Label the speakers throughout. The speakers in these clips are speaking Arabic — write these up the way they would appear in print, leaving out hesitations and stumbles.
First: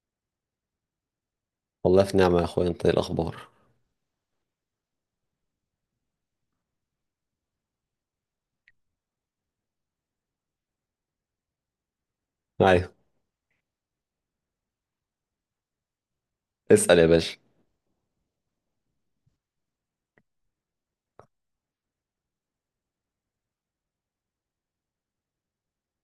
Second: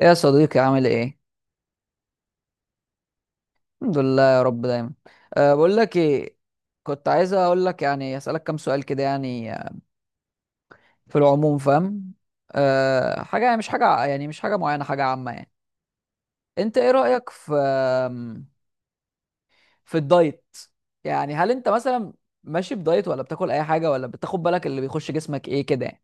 Speaker 1: ايه يا صديقي، عامل ايه؟
Speaker 2: والله في نعمة يا اخويا. انت إيه الاخبار؟
Speaker 1: الحمد لله يا رب دايما. بقول لك ايه، كنت عايز اقول لك، يعني اسالك كام سؤال كده، يعني في العموم، فاهم؟
Speaker 2: ايوه،
Speaker 1: حاجه يعني، مش حاجه معينه، حاجه عامه يعني. انت ايه
Speaker 2: اسأل يا
Speaker 1: رايك
Speaker 2: باشا.
Speaker 1: في في الدايت؟ يعني هل انت مثلا ماشي بدايت، ولا بتاكل اي حاجه، ولا بتاخد بالك اللي بيخش جسمك ايه كده يعني؟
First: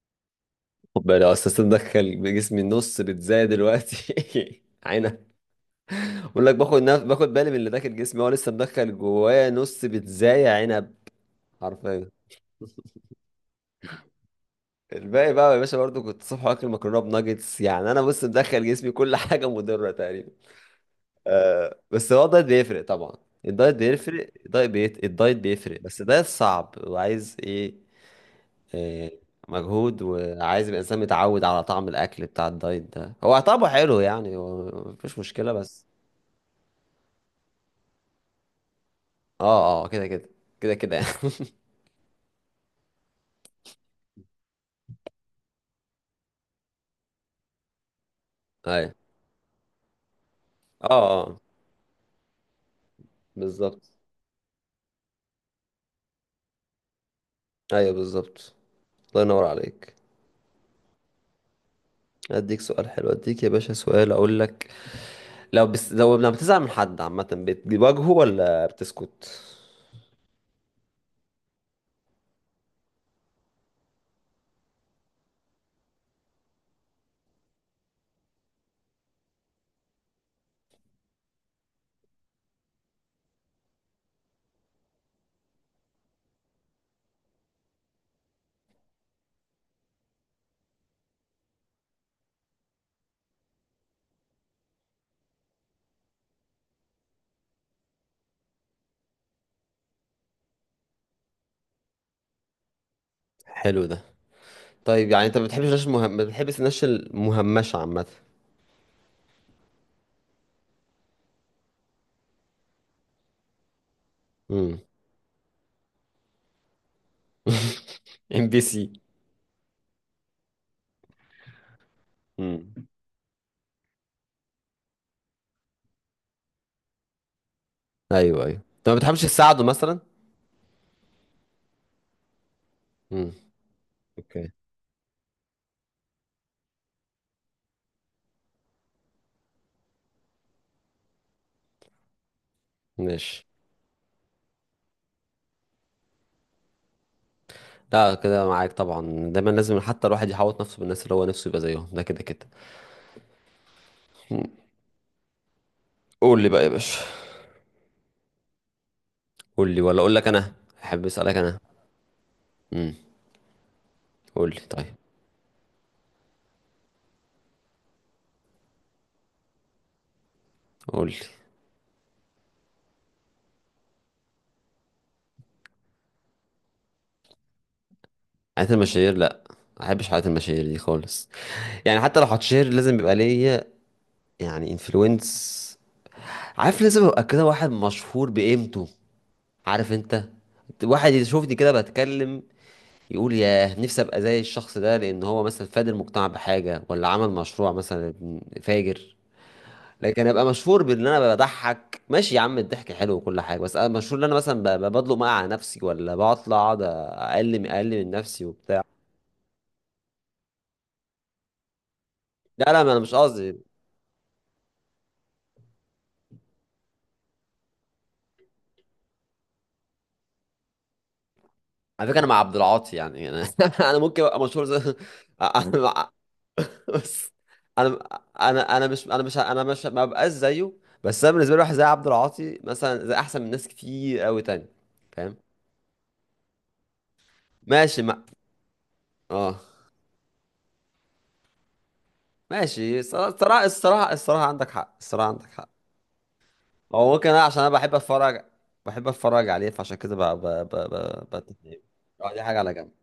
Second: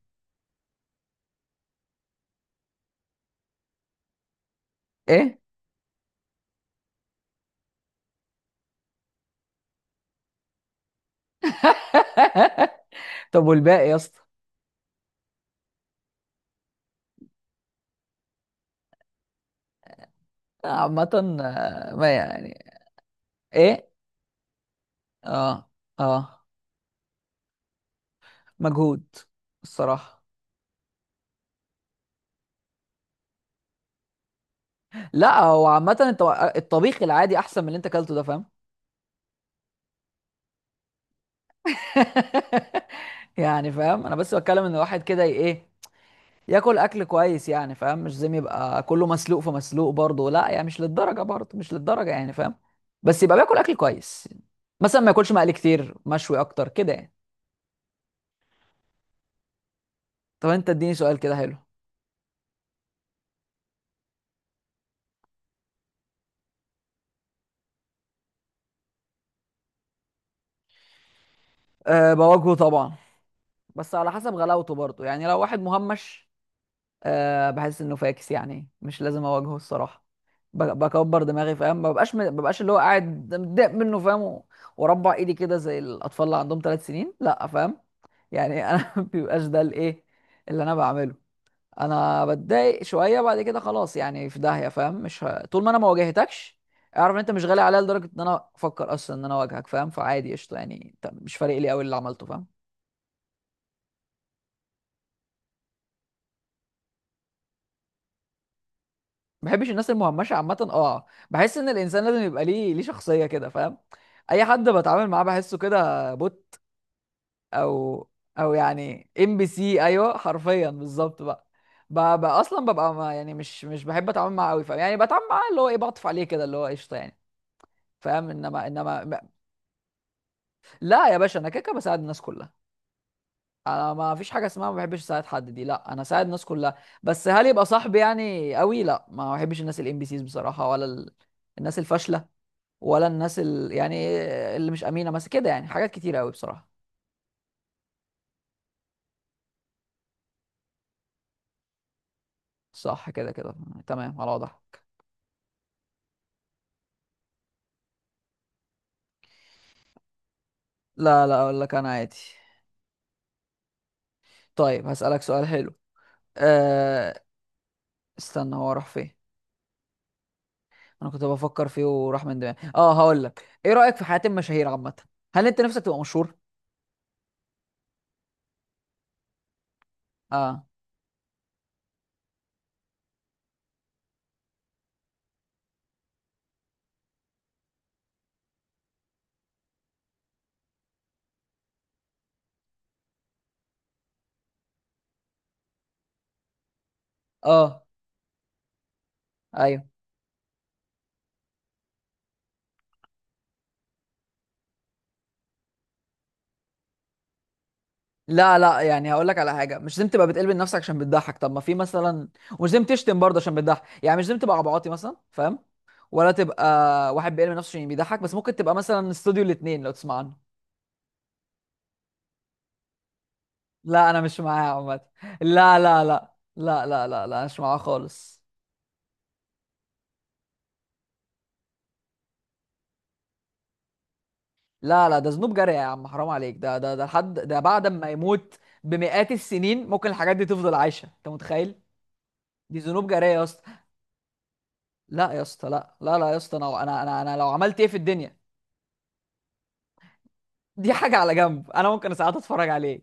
Speaker 2: خد بالك، لو اساسا دخل جسمي النص بتزايد دلوقتي. عينب.
Speaker 1: ايه.
Speaker 2: بقول لك باخد باخد بالي من اللي داخل جسمي، هو لسه مدخل جوايا نص بتزايد عنب، حرفيا.
Speaker 1: طب والباقي يا اسطى؟
Speaker 2: الباقي بقى يا باشا برضو، كنت صبح واكل مكرونه بناجتس، يعني انا بص مدخل جسمي كل حاجه مضره تقريبا.
Speaker 1: عامه.
Speaker 2: آه بس
Speaker 1: ما
Speaker 2: هو الدايت
Speaker 1: يعني.
Speaker 2: بيفرق طبعا. الدايت
Speaker 1: ايه.
Speaker 2: بيفرق، الدايت
Speaker 1: اه.
Speaker 2: بيفرق، بس
Speaker 1: اه.
Speaker 2: ده صعب وعايز ايه؟
Speaker 1: مجهود.
Speaker 2: إيه، مجهود.
Speaker 1: الصراحه.
Speaker 2: وعايز يبقى الانسان متعود على طعم الاكل بتاع الدايت، ده هو طعمه حلو يعني، هو مفيش
Speaker 1: لا
Speaker 2: مشكله
Speaker 1: هو
Speaker 2: بس.
Speaker 1: عامة انت، الطبيخ العادي احسن من اللي انت اكلته ده، فاهم؟
Speaker 2: اه اه، كده كده. كده كده يعني
Speaker 1: يعني فاهم، انا بس بتكلم ان الواحد كده ايه، ياكل اكل كويس، يعني فاهم؟ مش زي ما يبقى
Speaker 2: ايوه،
Speaker 1: كله مسلوق في مسلوق برضه، لا يعني مش
Speaker 2: اه
Speaker 1: للدرجة
Speaker 2: اه،
Speaker 1: برضه، مش للدرجة يعني، فاهم؟ بس يبقى بياكل اكل
Speaker 2: بالظبط.
Speaker 1: كويس. مثلا ما ياكلش مقلي كتير، مشوي اكتر كده يعني.
Speaker 2: ايوه بالظبط، الله ينور عليك.
Speaker 1: طب انت اديني سؤال كده حلو.
Speaker 2: اديك سؤال حلو، اديك يا باشا سؤال، اقول لك. لو بس لو لما بتزعل من حد عامه، بتواجهه ولا بتسكت؟
Speaker 1: بواجهه طبعا، بس على حسب غلاوته برضه، يعني لو واحد مهمش، بحس انه فاكس، يعني مش لازم اواجهه الصراحة. بكبر دماغي، فاهم؟ ما ببقاش اللي هو قاعد متضايق منه، فاهم؟ واربع ايدي كده زي الاطفال اللي عندهم ثلاث سنين، لا فاهم؟ يعني انا ما بيبقاش ده الايه، اللي انا بعمله انا بتضايق شويه، بعد كده خلاص، يعني في داهيه، فاهم؟ مش طول ما انا ما واجهتكش، اعرف ان انت مش غالي عليا لدرجه ان انا افكر اصلا ان انا اواجهك، فاهم؟ فعادي قشطه يعني، انت مش فارق لي قوي اللي عملته، فاهم؟
Speaker 2: حلو ده. طيب يعني انت ما بتحبش الناس المهم، ما بتحبش الناس المهمشه عامه؟
Speaker 1: ما بحبش الناس المهمشه عامه، اه بحس ان الانسان لازم يبقى ليه شخصيه كده، فاهم؟ اي حد
Speaker 2: امم.
Speaker 1: بتعامل معاه بحسه كده بوت. او.
Speaker 2: ام
Speaker 1: او
Speaker 2: بي سي.
Speaker 1: يعني ام بي سي، ايوه حرفيا بالظبط بقى. بقى اصلا
Speaker 2: امم.
Speaker 1: ببقى ما يعني مش مش بحب اتعامل معاه قوي، فاهم؟ يعني بتعامل معاه اللي هو ايه، بعطف عليه كده اللي هو قشطه يعني، فاهم؟
Speaker 2: ايوه ايوه،
Speaker 1: انما
Speaker 2: انت ما
Speaker 1: انما
Speaker 2: بتحبش
Speaker 1: ب-
Speaker 2: تساعده مثلا؟
Speaker 1: لا يا باشا، انا كده كده بساعد الناس كلها.
Speaker 2: امم.
Speaker 1: انا ما فيش حاجه
Speaker 2: اوكي.
Speaker 1: اسمها ما بحبش اساعد حد دي، لا انا اساعد الناس كلها. بس هل يبقى صاحبي يعني قوي؟ لا، ما بحبش الناس الام بي سيز بصراحه، ولا الناس الفاشله، ولا الناس
Speaker 2: ماشي.
Speaker 1: يعني اللي مش امينه، بس كده يعني، حاجات كتير قوي بصراحه.
Speaker 2: لا كده معاك طبعا. دايما لازم حتى الواحد يحوط نفسه بالناس اللي هو نفسه يبقى زيهم، ده كده كده.
Speaker 1: صح كده كده. تمام على
Speaker 2: مم.
Speaker 1: وضعها.
Speaker 2: قول لي بقى يا باشا. قول لي ولا اقول لك انا؟ احب
Speaker 1: لا
Speaker 2: اسالك
Speaker 1: لا،
Speaker 2: انا.
Speaker 1: اقول لك انا عادي.
Speaker 2: امم. قول لي
Speaker 1: طيب
Speaker 2: طيب.
Speaker 1: هسألك سؤال حلو. أه... استنى، هو راح فين؟
Speaker 2: قول
Speaker 1: انا
Speaker 2: لي.
Speaker 1: كنت بفكر فيه وراح من دماغي. اه هقول لك، ايه رأيك في حياة المشاهير عامة؟ هل انت نفسك تبقى مشهور؟
Speaker 2: حياة المشاهير، لا. ما احبش حياة
Speaker 1: اه.
Speaker 2: المشاهير دي خالص. يعني حتى لو هتشير، لازم يبقى ليا يعني انفلونس، عارف؟ لازم ابقى كده واحد مشهور بقيمته، عارف انت؟ واحد يشوفني كده بتكلم، يقول ياه نفسي ابقى زي الشخص ده، لان هو مثلا فاد المجتمع بحاجه ولا عمل مشروع
Speaker 1: اه.
Speaker 2: مثلا فاجر.
Speaker 1: ايوه.
Speaker 2: لكن ابقى مشهور بان انا بضحك، ماشي يا عم الضحك حلو وكل حاجه، بس انا مشهور ان انا مثلا بضلق مقع على نفسي، ولا بطلع اقعد اقلم اقلم من نفسي
Speaker 1: لا لا،
Speaker 2: وبتاع.
Speaker 1: يعني هقول لك على حاجه، مش لازم تبقى بتقلب نفسك عشان بتضحك. طب ما في مثلا،
Speaker 2: لا
Speaker 1: ومش
Speaker 2: لا،
Speaker 1: لازم
Speaker 2: ما انا مش
Speaker 1: تشتم برضه عشان
Speaker 2: قصدي.
Speaker 1: بتضحك، يعني مش لازم تبقى عبعاطي مثلا، فاهم؟ ولا تبقى واحد بيقلب نفسه عشان بيضحك. بس ممكن تبقى مثلا استوديو الاثنين لو تسمع عنه.
Speaker 2: على فكره انا مع عبد العاطي يعني، انا انا
Speaker 1: لا انا
Speaker 2: ممكن
Speaker 1: مش
Speaker 2: ابقى مشهور
Speaker 1: معاها
Speaker 2: زي
Speaker 1: عامه. لا
Speaker 2: أنا
Speaker 1: لا
Speaker 2: مع-
Speaker 1: لا لا لا لا
Speaker 2: بس
Speaker 1: لا، مش معاها
Speaker 2: انا،
Speaker 1: خالص.
Speaker 2: انا مش ما ببقاش زيه، بس انا بالنسبه لي واحد زي عبد العاطي مثلا زي احسن من ناس كتير قوي تاني.
Speaker 1: لا لا، ده
Speaker 2: فاهم.
Speaker 1: ذنوب جارية يا عم، حرام عليك. ده ده ده لحد ده بعد
Speaker 2: ماشي
Speaker 1: ما
Speaker 2: ما
Speaker 1: يموت، بمئات
Speaker 2: اه
Speaker 1: السنين ممكن الحاجات دي تفضل عايشة، انت متخيل؟ دي
Speaker 2: ماشي.
Speaker 1: ذنوب جارية يا اسطى.
Speaker 2: الصراحة عندك حق، الصراحة
Speaker 1: لا يا
Speaker 2: عندك
Speaker 1: اسطى،
Speaker 2: حق.
Speaker 1: لا لا لا يا اسطى، انا انا
Speaker 2: هو
Speaker 1: انا،
Speaker 2: ممكن
Speaker 1: أنا
Speaker 2: انا
Speaker 1: لو
Speaker 2: عشان انا
Speaker 1: عملت ايه
Speaker 2: بحب
Speaker 1: في الدنيا.
Speaker 2: اتفرج، بحب اتفرج عليه، فعشان كده
Speaker 1: دي حاجة على
Speaker 2: ب...
Speaker 1: جنب،
Speaker 2: ب...
Speaker 1: انا ممكن
Speaker 2: اه
Speaker 1: ساعات
Speaker 2: دي حاجة
Speaker 1: اتفرج
Speaker 2: على جنب،
Speaker 1: عليه.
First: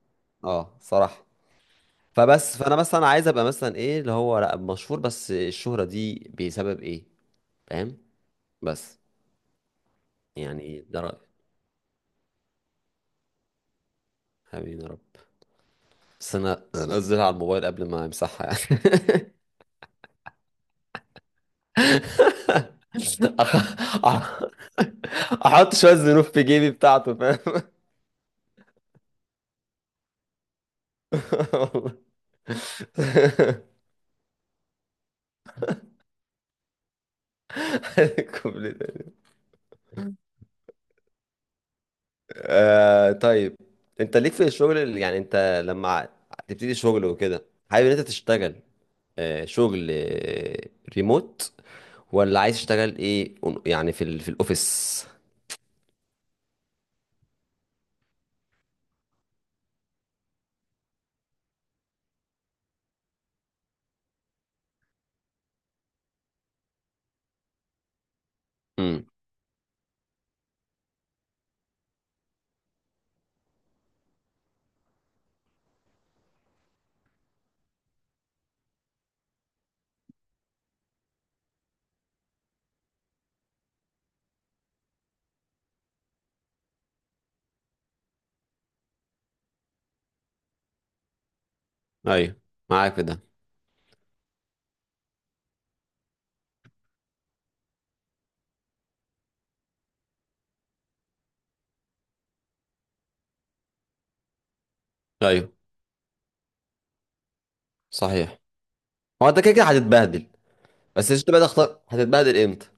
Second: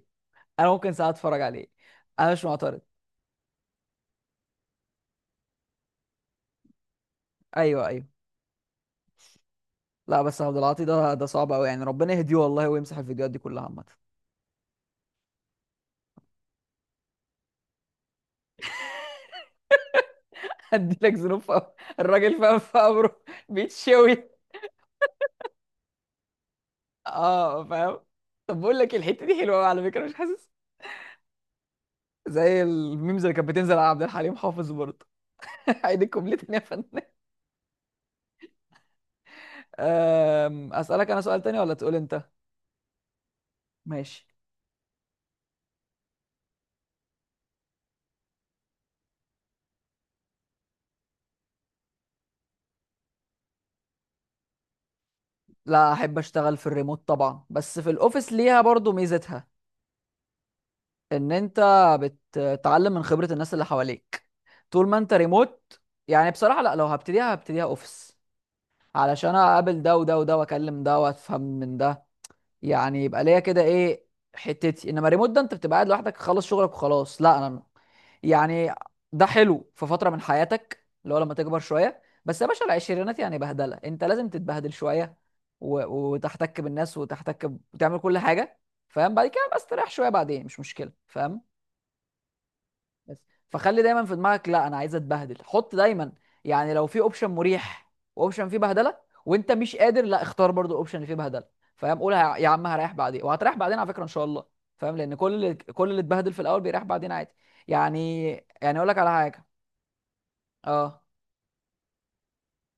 Speaker 1: انا
Speaker 2: اه
Speaker 1: ممكن ساعات
Speaker 2: صراحة.
Speaker 1: اتفرج عليه. انا مش
Speaker 2: فبس فانا
Speaker 1: معترض.
Speaker 2: مثلا عايز ابقى مثلا ايه، اللي هو لا مشهور بس الشهرة دي بسبب ايه،
Speaker 1: ايوه
Speaker 2: فاهم؟
Speaker 1: ايوه.
Speaker 2: بس
Speaker 1: لا بس عبد
Speaker 2: يعني
Speaker 1: العاطي
Speaker 2: إيه؟ ده
Speaker 1: ده،
Speaker 2: رأيي.
Speaker 1: ده صعب قوي يعني، ربنا يهديه والله ويمسح الفيديوهات دي كلها عامة.
Speaker 2: حبيبي يا رب. بس انا انا انزلها على الموبايل قبل ما امسحها يعني.
Speaker 1: هديلك ذنوب في قبره. الراجل فاهم في قبره
Speaker 2: أح-
Speaker 1: بيتشوي.
Speaker 2: أح- احط شوية زنوف في جيبي بتاعته.
Speaker 1: اه فاهم. طب بقول لك إيه، الحتة دي حلوة قوي على فكرة، مش حاسس؟
Speaker 2: فاهم
Speaker 1: زي الميمز اللي كانت بتنزل على عبد الحليم حافظ برضه. عيد الكوبليه تاني يا فنان.
Speaker 2: الكوبليه ده.
Speaker 1: اسالك انا سؤال تاني ولا تقول انت؟
Speaker 2: آه طيب. انت
Speaker 1: ماشي.
Speaker 2: ليك في الشغل يعني انت لما تبتدي شغل وكده، حابب ان انت تشتغل آه شغل آه ريموت، ولا عايز تشتغل ايه يعني في في الاوفيس؟
Speaker 1: لا احب اشتغل في الريموت طبعا، بس في الاوفيس ليها برضه ميزتها، ان انت بتتعلم من خبرة الناس اللي حواليك، طول ما انت ريموت. يعني بصراحة لا، لو هبتديها هبتديها اوفيس،
Speaker 2: امم.
Speaker 1: علشان اقابل ده وده وده، واكلم ده وافهم من ده، يعني يبقى ليا كده ايه، حتتي. انما ريموت ده انت بتبقى قاعد لوحدك، خلص شغلك وخلاص. لا انا يعني، ده حلو في فتره من حياتك اللي هو لما تكبر شويه، بس يا باشا العشرينات يعني بهدله، انت لازم تتبهدل شويه، وتحتك بالناس، وتحتك وتعمل كل حاجه، فاهم؟ بعد كده بس تريح شويه بعدين مش مشكله، فاهم؟
Speaker 2: ايوه، معاك في
Speaker 1: بس
Speaker 2: ده.
Speaker 1: فخلي دايما في دماغك، لا انا عايز اتبهدل، حط دايما. يعني لو في اوبشن مريح واوبشن فيه بهدله، وانت مش قادر، لا اختار برضو الاوبشن اللي فيه بهدله، فاهم؟ قول يا عم هريح بعدين، وهتريح بعدين على فكره ان شاء الله، فاهم؟ لان كل
Speaker 2: ايوه،
Speaker 1: اللي كل اللي اتبهدل في الاول بيريح بعدين، عادي يعني.
Speaker 2: صحيح.
Speaker 1: يعني اقول لك على
Speaker 2: هو انت
Speaker 1: حاجه.
Speaker 2: كده كده هتتبهدل،
Speaker 1: اه.
Speaker 2: بس انت بقى تختار هتتبهدل امتى.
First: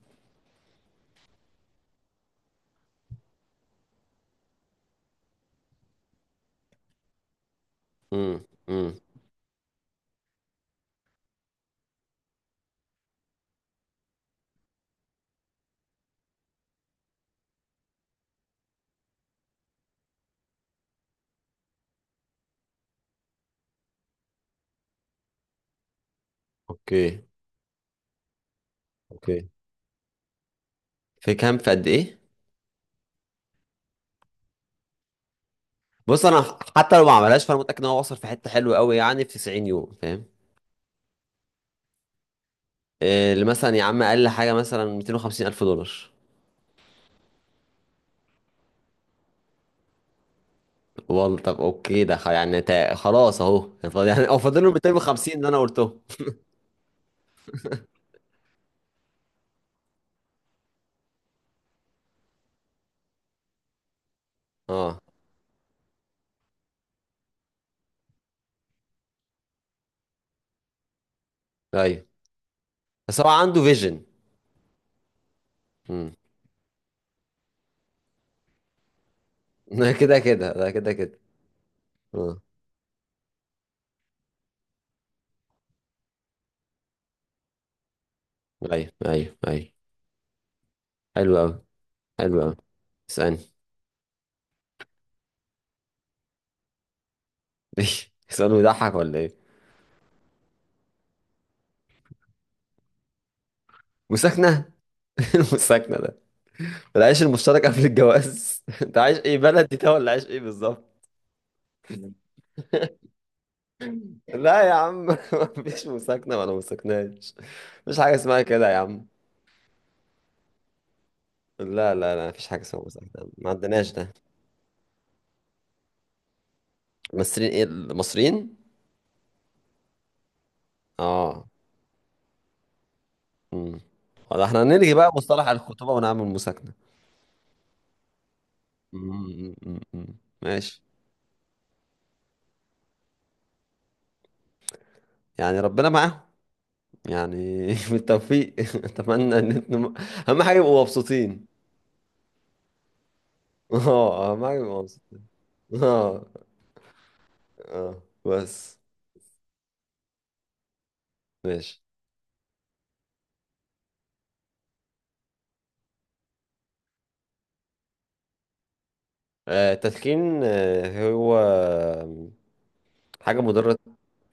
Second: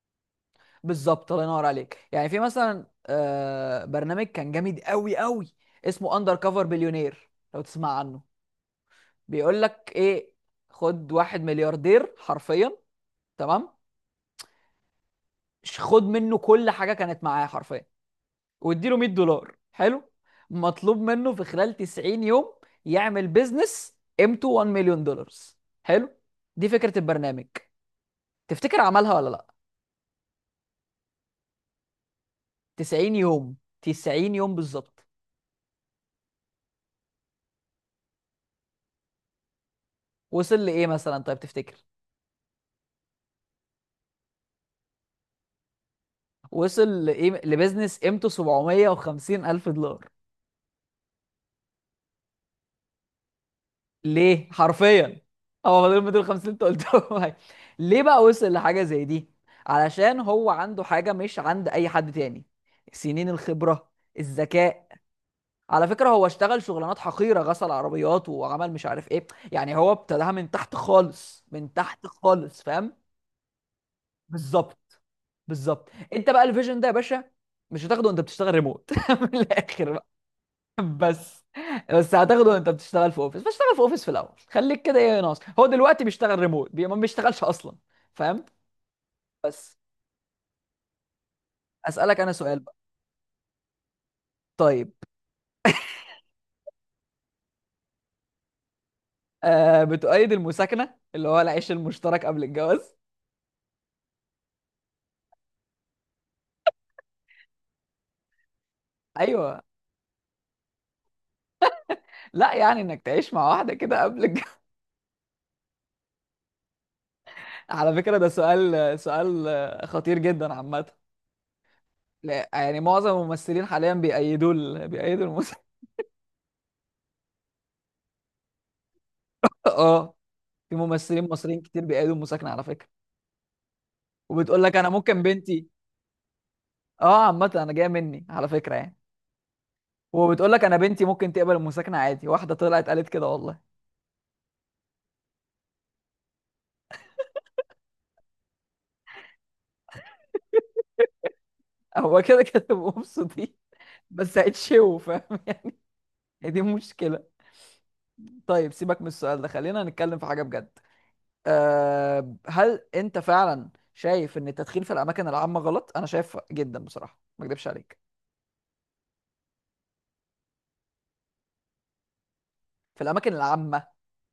Speaker 1: بالظبط الله ينور عليك. يعني في مثلا برنامج كان جامد قوي قوي، اسمه اندر كفر بليونير لو تسمع عنه.
Speaker 2: امم. امم.
Speaker 1: بيقول لك ايه، خد واحد ملياردير حرفيا، تمام، خد منه كل حاجه كانت معاه حرفيا، واديله $100، حلو، مطلوب منه في خلال 90 يوم يعمل بيزنس قيمته 1 مليون دولار، حلو؟ دي فكره
Speaker 2: اوكي.
Speaker 1: البرنامج. تفتكر عملها ولا لا؟
Speaker 2: اوكي. في كام، في قد ايه؟
Speaker 1: 90 يوم، 90 يوم بالظبط.
Speaker 2: بص انا حتى لو ما عملهاش، فانا متاكد ان هو وصل في حته حلوه قوي يعني في 90 يوم، فاهم؟
Speaker 1: وصل لايه مثلا طيب تفتكر؟
Speaker 2: آه، اللي مثلا يا عم اقل حاجه مثلا 250 الف دولار.
Speaker 1: وصل لايه لبيزنس قيمته 750 الف دولار.
Speaker 2: والله طب اوكي، ده خلاص اهو. يعني فاضل- يعني- او
Speaker 1: ليه
Speaker 2: فاضل له
Speaker 1: حرفيا؟
Speaker 2: 250 اللي انا
Speaker 1: هو
Speaker 2: قلته.
Speaker 1: فاضل 250 اللي انت قلتهم. هاي. ليه بقى وصل لحاجه زي دي؟ علشان هو عنده حاجه مش عند اي حد تاني، سنين الخبره، الذكاء.
Speaker 2: اه
Speaker 1: على فكره هو اشتغل شغلانات حقيره، غسل عربيات، وعمل مش عارف ايه، يعني هو ابتداها من تحت خالص، من تحت
Speaker 2: ايوه.
Speaker 1: خالص، فاهم؟
Speaker 2: بس هو عنده فيجن.
Speaker 1: بالظبط. بالظبط.
Speaker 2: امم.
Speaker 1: انت بقى الفيجن ده يا باشا، مش هتاخده وانت بتشتغل ريموت من
Speaker 2: ده
Speaker 1: الاخر.
Speaker 2: كده كده، ده كده كده.
Speaker 1: بس بس
Speaker 2: اه
Speaker 1: هتاخده وانت بتشتغل في اوفيس، فاشتغل في اوفيس في الاول، خليك كده ايه، ناقص هو دلوقتي بيشتغل ريموت، بي ما بيشتغلش اصلا، فاهم؟
Speaker 2: ايوه ايوه ايوه.
Speaker 1: بس
Speaker 2: حلو قوي.
Speaker 1: اسالك انا
Speaker 2: حلو قوي.
Speaker 1: سؤال بقى.
Speaker 2: اسالني.
Speaker 1: طيب.
Speaker 2: سؤال بيضحك ولا ايه؟
Speaker 1: بتؤيد المساكنه، اللي هو العيش المشترك قبل الجواز؟
Speaker 2: مساكنه؟ المساكنه ده؟ العيش المشترك قبل الجواز؟ انت عايش ايه
Speaker 1: ايوه.
Speaker 2: بلدي ده، ولا عايش ايه بالظبط؟
Speaker 1: لا يعني انك تعيش مع واحده كده قبل الجواز.
Speaker 2: لا يا عم مفيش مساكنة ولا مساكناش.
Speaker 1: على
Speaker 2: مفيش حاجة
Speaker 1: فكره ده
Speaker 2: اسمها كده يا
Speaker 1: سؤال
Speaker 2: عم.
Speaker 1: سؤال خطير جدا عامه.
Speaker 2: لا لا لا، مفيش
Speaker 1: لا،
Speaker 2: حاجة
Speaker 1: يعني
Speaker 2: اسمها
Speaker 1: معظم
Speaker 2: مساكنة، ما
Speaker 1: الممثلين
Speaker 2: عندناش
Speaker 1: حاليا
Speaker 2: ده.
Speaker 1: بيأيدوا بيأيدوا المساكنه.
Speaker 2: المصريين؟ ايه، المصريين؟
Speaker 1: اه. في ممثلين
Speaker 2: اه.
Speaker 1: مصريين كتير بيأيدوا المساكنه على فكره.
Speaker 2: امم. ولا
Speaker 1: وبتقول
Speaker 2: احنا
Speaker 1: لك انا
Speaker 2: هنلغي بقى
Speaker 1: ممكن
Speaker 2: مصطلح
Speaker 1: بنتي،
Speaker 2: الخطوبة ونعمل مساكنة؟
Speaker 1: اه عامة انا جاية مني على فكرة يعني.
Speaker 2: مم، مم، مم.
Speaker 1: وبتقول لك انا
Speaker 2: ماشي.
Speaker 1: بنتي ممكن تقبل المساكنة عادي، واحدة طلعت قالت كده والله.
Speaker 2: يعني ربنا معاهم. يعني بالتوفيق اتمنى ان انتم اهم حاجة يبقوا مبسوطين.
Speaker 1: هو كده كده بيبقوا مبسوطين،
Speaker 2: اه،
Speaker 1: بس
Speaker 2: اهم حاجة يبقوا
Speaker 1: هيتشوا،
Speaker 2: مبسوطين.
Speaker 1: فاهم؟
Speaker 2: اه.
Speaker 1: هي دي مشكلة.
Speaker 2: اه
Speaker 1: طيب
Speaker 2: بس.
Speaker 1: سيبك من السؤال ده، خلينا نتكلم في حاجة بجد.
Speaker 2: ماشي.
Speaker 1: هل انت فعلا شايف ان التدخين في الاماكن العامة غلط؟ انا شايف جدا بصراحة، ما اكدبش عليك.
Speaker 2: آه، التدخين، آه، هو
Speaker 1: في الاماكن
Speaker 2: حاجة مضرة.
Speaker 1: العامة.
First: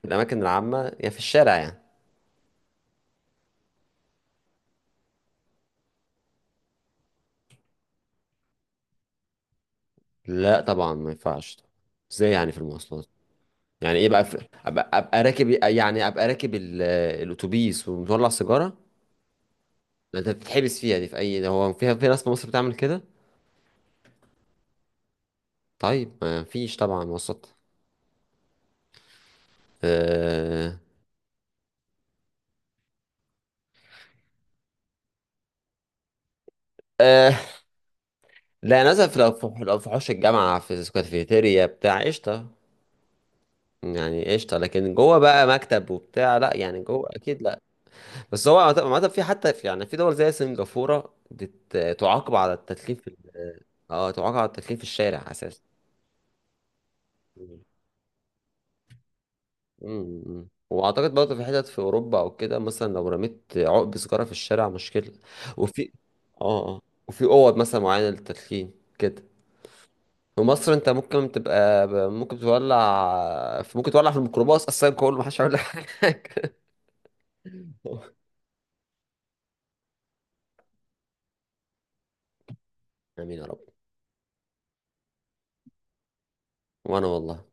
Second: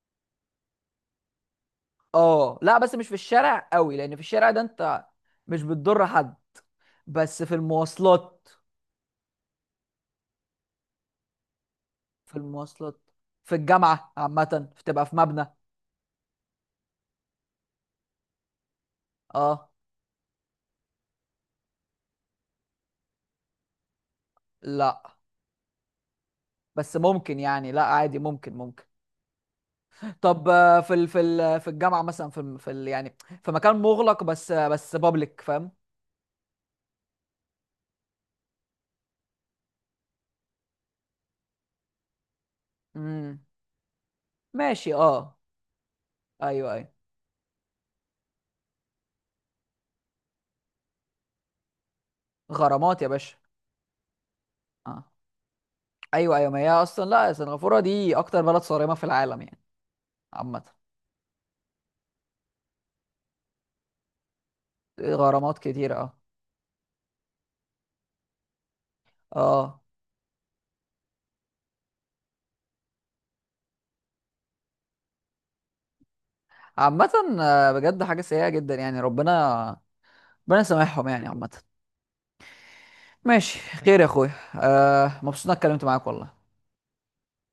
Speaker 2: في الأماكن العامة يا في الشارع يعني؟
Speaker 1: اه لا بس مش في الشارع قوي، لان في الشارع ده انت مش بتضر حد، بس في المواصلات،
Speaker 2: لا طبعا، ما ينفعش. ازاي
Speaker 1: في
Speaker 2: يعني في
Speaker 1: المواصلات،
Speaker 2: المواصلات؟
Speaker 1: في
Speaker 2: يعني ايه
Speaker 1: الجامعة
Speaker 2: بقى
Speaker 1: عامة بتبقى في
Speaker 2: أبقى
Speaker 1: مبنى.
Speaker 2: راكب، يعني أبقى راكب الأتوبيس ومطلع سيجارة؟
Speaker 1: اه
Speaker 2: ده أنت بتتحبس فيها دي. في أي، ده هو فيها في ناس في مصر بتعمل كده؟
Speaker 1: لا
Speaker 2: طيب ما فيش
Speaker 1: بس
Speaker 2: طبعا
Speaker 1: ممكن
Speaker 2: مواصلات.
Speaker 1: يعني، لا عادي ممكن ممكن. طب
Speaker 2: أه...
Speaker 1: في الجامعة مثلا، في ال في ال يعني في مكان مغلق بس بس بابليك، فاهم؟
Speaker 2: أه... لا للأسف، لو في لو في حوش الجامعة في الكافيتيريا بتاع، قشطة.
Speaker 1: امم
Speaker 2: يعني قشطة،
Speaker 1: ماشي.
Speaker 2: لكن جوه
Speaker 1: اه.
Speaker 2: بقى مكتب وبتاع، لا
Speaker 1: ايوه
Speaker 2: يعني
Speaker 1: ايوه.
Speaker 2: جوه أكيد لا. بس هو عامة، عامة في حتى في، يعني في دول زي سنغافورة بتعاقب على التدخين
Speaker 1: غرامات يا
Speaker 2: في.
Speaker 1: باشا.
Speaker 2: اه تعاقب على التدخين في
Speaker 1: اه.
Speaker 2: الشارع اساسا.
Speaker 1: ايوه ايوه، ما هي اصلا لا
Speaker 2: مم.
Speaker 1: سنغافورة دي اكتر بلد صارمة في العالم يعني.
Speaker 2: مم.
Speaker 1: عامة.
Speaker 2: واعتقد برضه في حتت في اوروبا او كده، مثلا لو رميت عقب سيجاره في الشارع مشكله.
Speaker 1: غرامات كتير،
Speaker 2: وفي،
Speaker 1: اه.
Speaker 2: اه اه، وفي اوض مثلا معينه للتدخين كده.
Speaker 1: اه.
Speaker 2: في مصر انت ممكن تبقى، ممكن تولع في، ممكن تولع في الميكروباص اصلا كله، محدش هيقول لك حاجه.
Speaker 1: عامة. بجد حاجة سيئة جدا، يعني ربنا، ربنا يسامحهم يعني عامة.
Speaker 2: امين يا
Speaker 1: ماشي.
Speaker 2: رب.
Speaker 1: خير يا اخويا، مبسوط اني اتكلمت معاك والله.
Speaker 2: وانا والله.